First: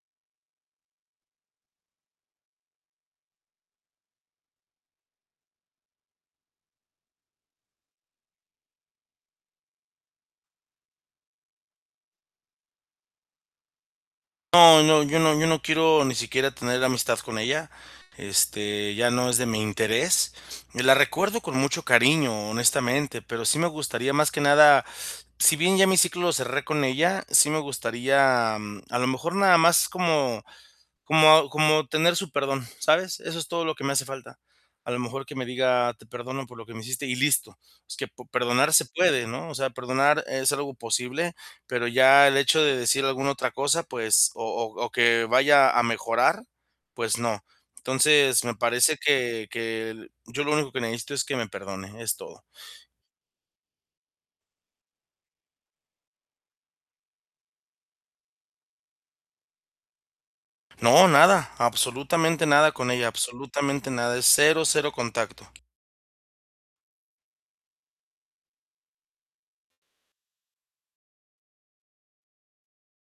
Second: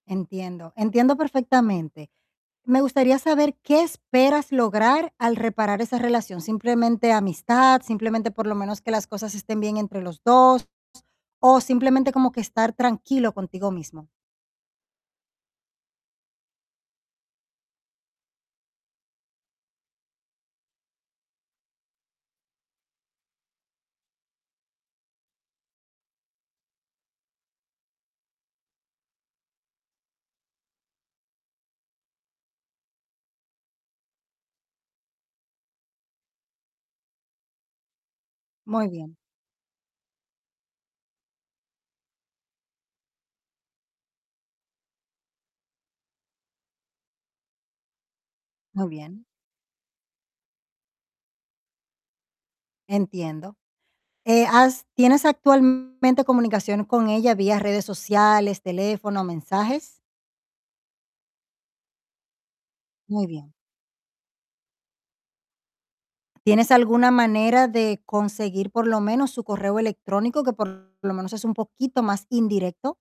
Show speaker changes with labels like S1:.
S1: Entiendo, entiendo perfectamente. Me gustaría saber qué esperas lograr al reparar esa relación, ¿simplemente amistad? ¿Simplemente por lo menos que las cosas estén bien entre los 2? ¿O simplemente como que estar tranquilo contigo mismo?
S2: No, no, yo no yo no quiero ni siquiera tener amistad con ella, este, ya no es de mi interés, la recuerdo con mucho cariño, honestamente, pero sí me gustaría más que nada si bien ya mi ciclo lo cerré con ella, sí me gustaría a lo mejor nada más como como como tener su perdón, ¿sabes?, eso es todo lo que me hace falta. A lo mejor que me diga: "Te perdono por lo que me hiciste", y listo, es que po perdonar se
S1: Muy bien.
S2: puede, ¿no?, o sea, perdonar es algo posible, pero ya el hecho de decir alguna otra cosa, pues o o o que vaya a mejorar, pues, no, entonces, me
S1: Muy
S2: parece
S1: bien.
S2: que que yo lo único que necesito es que me perdone, es todo.
S1: Entiendo. Eh, ¿has tienes actualmente comunicación con ella vía redes sociales, teléfono, mensajes?
S2: No, nada, absolutamente nada con ella,
S1: Muy bien.
S2: absolutamente nada. Es 0, 0 contacto.
S1: ¿Tienes alguna manera de conseguir por lo menos su correo electrónico, que por lo menos es un poquito más indirecto?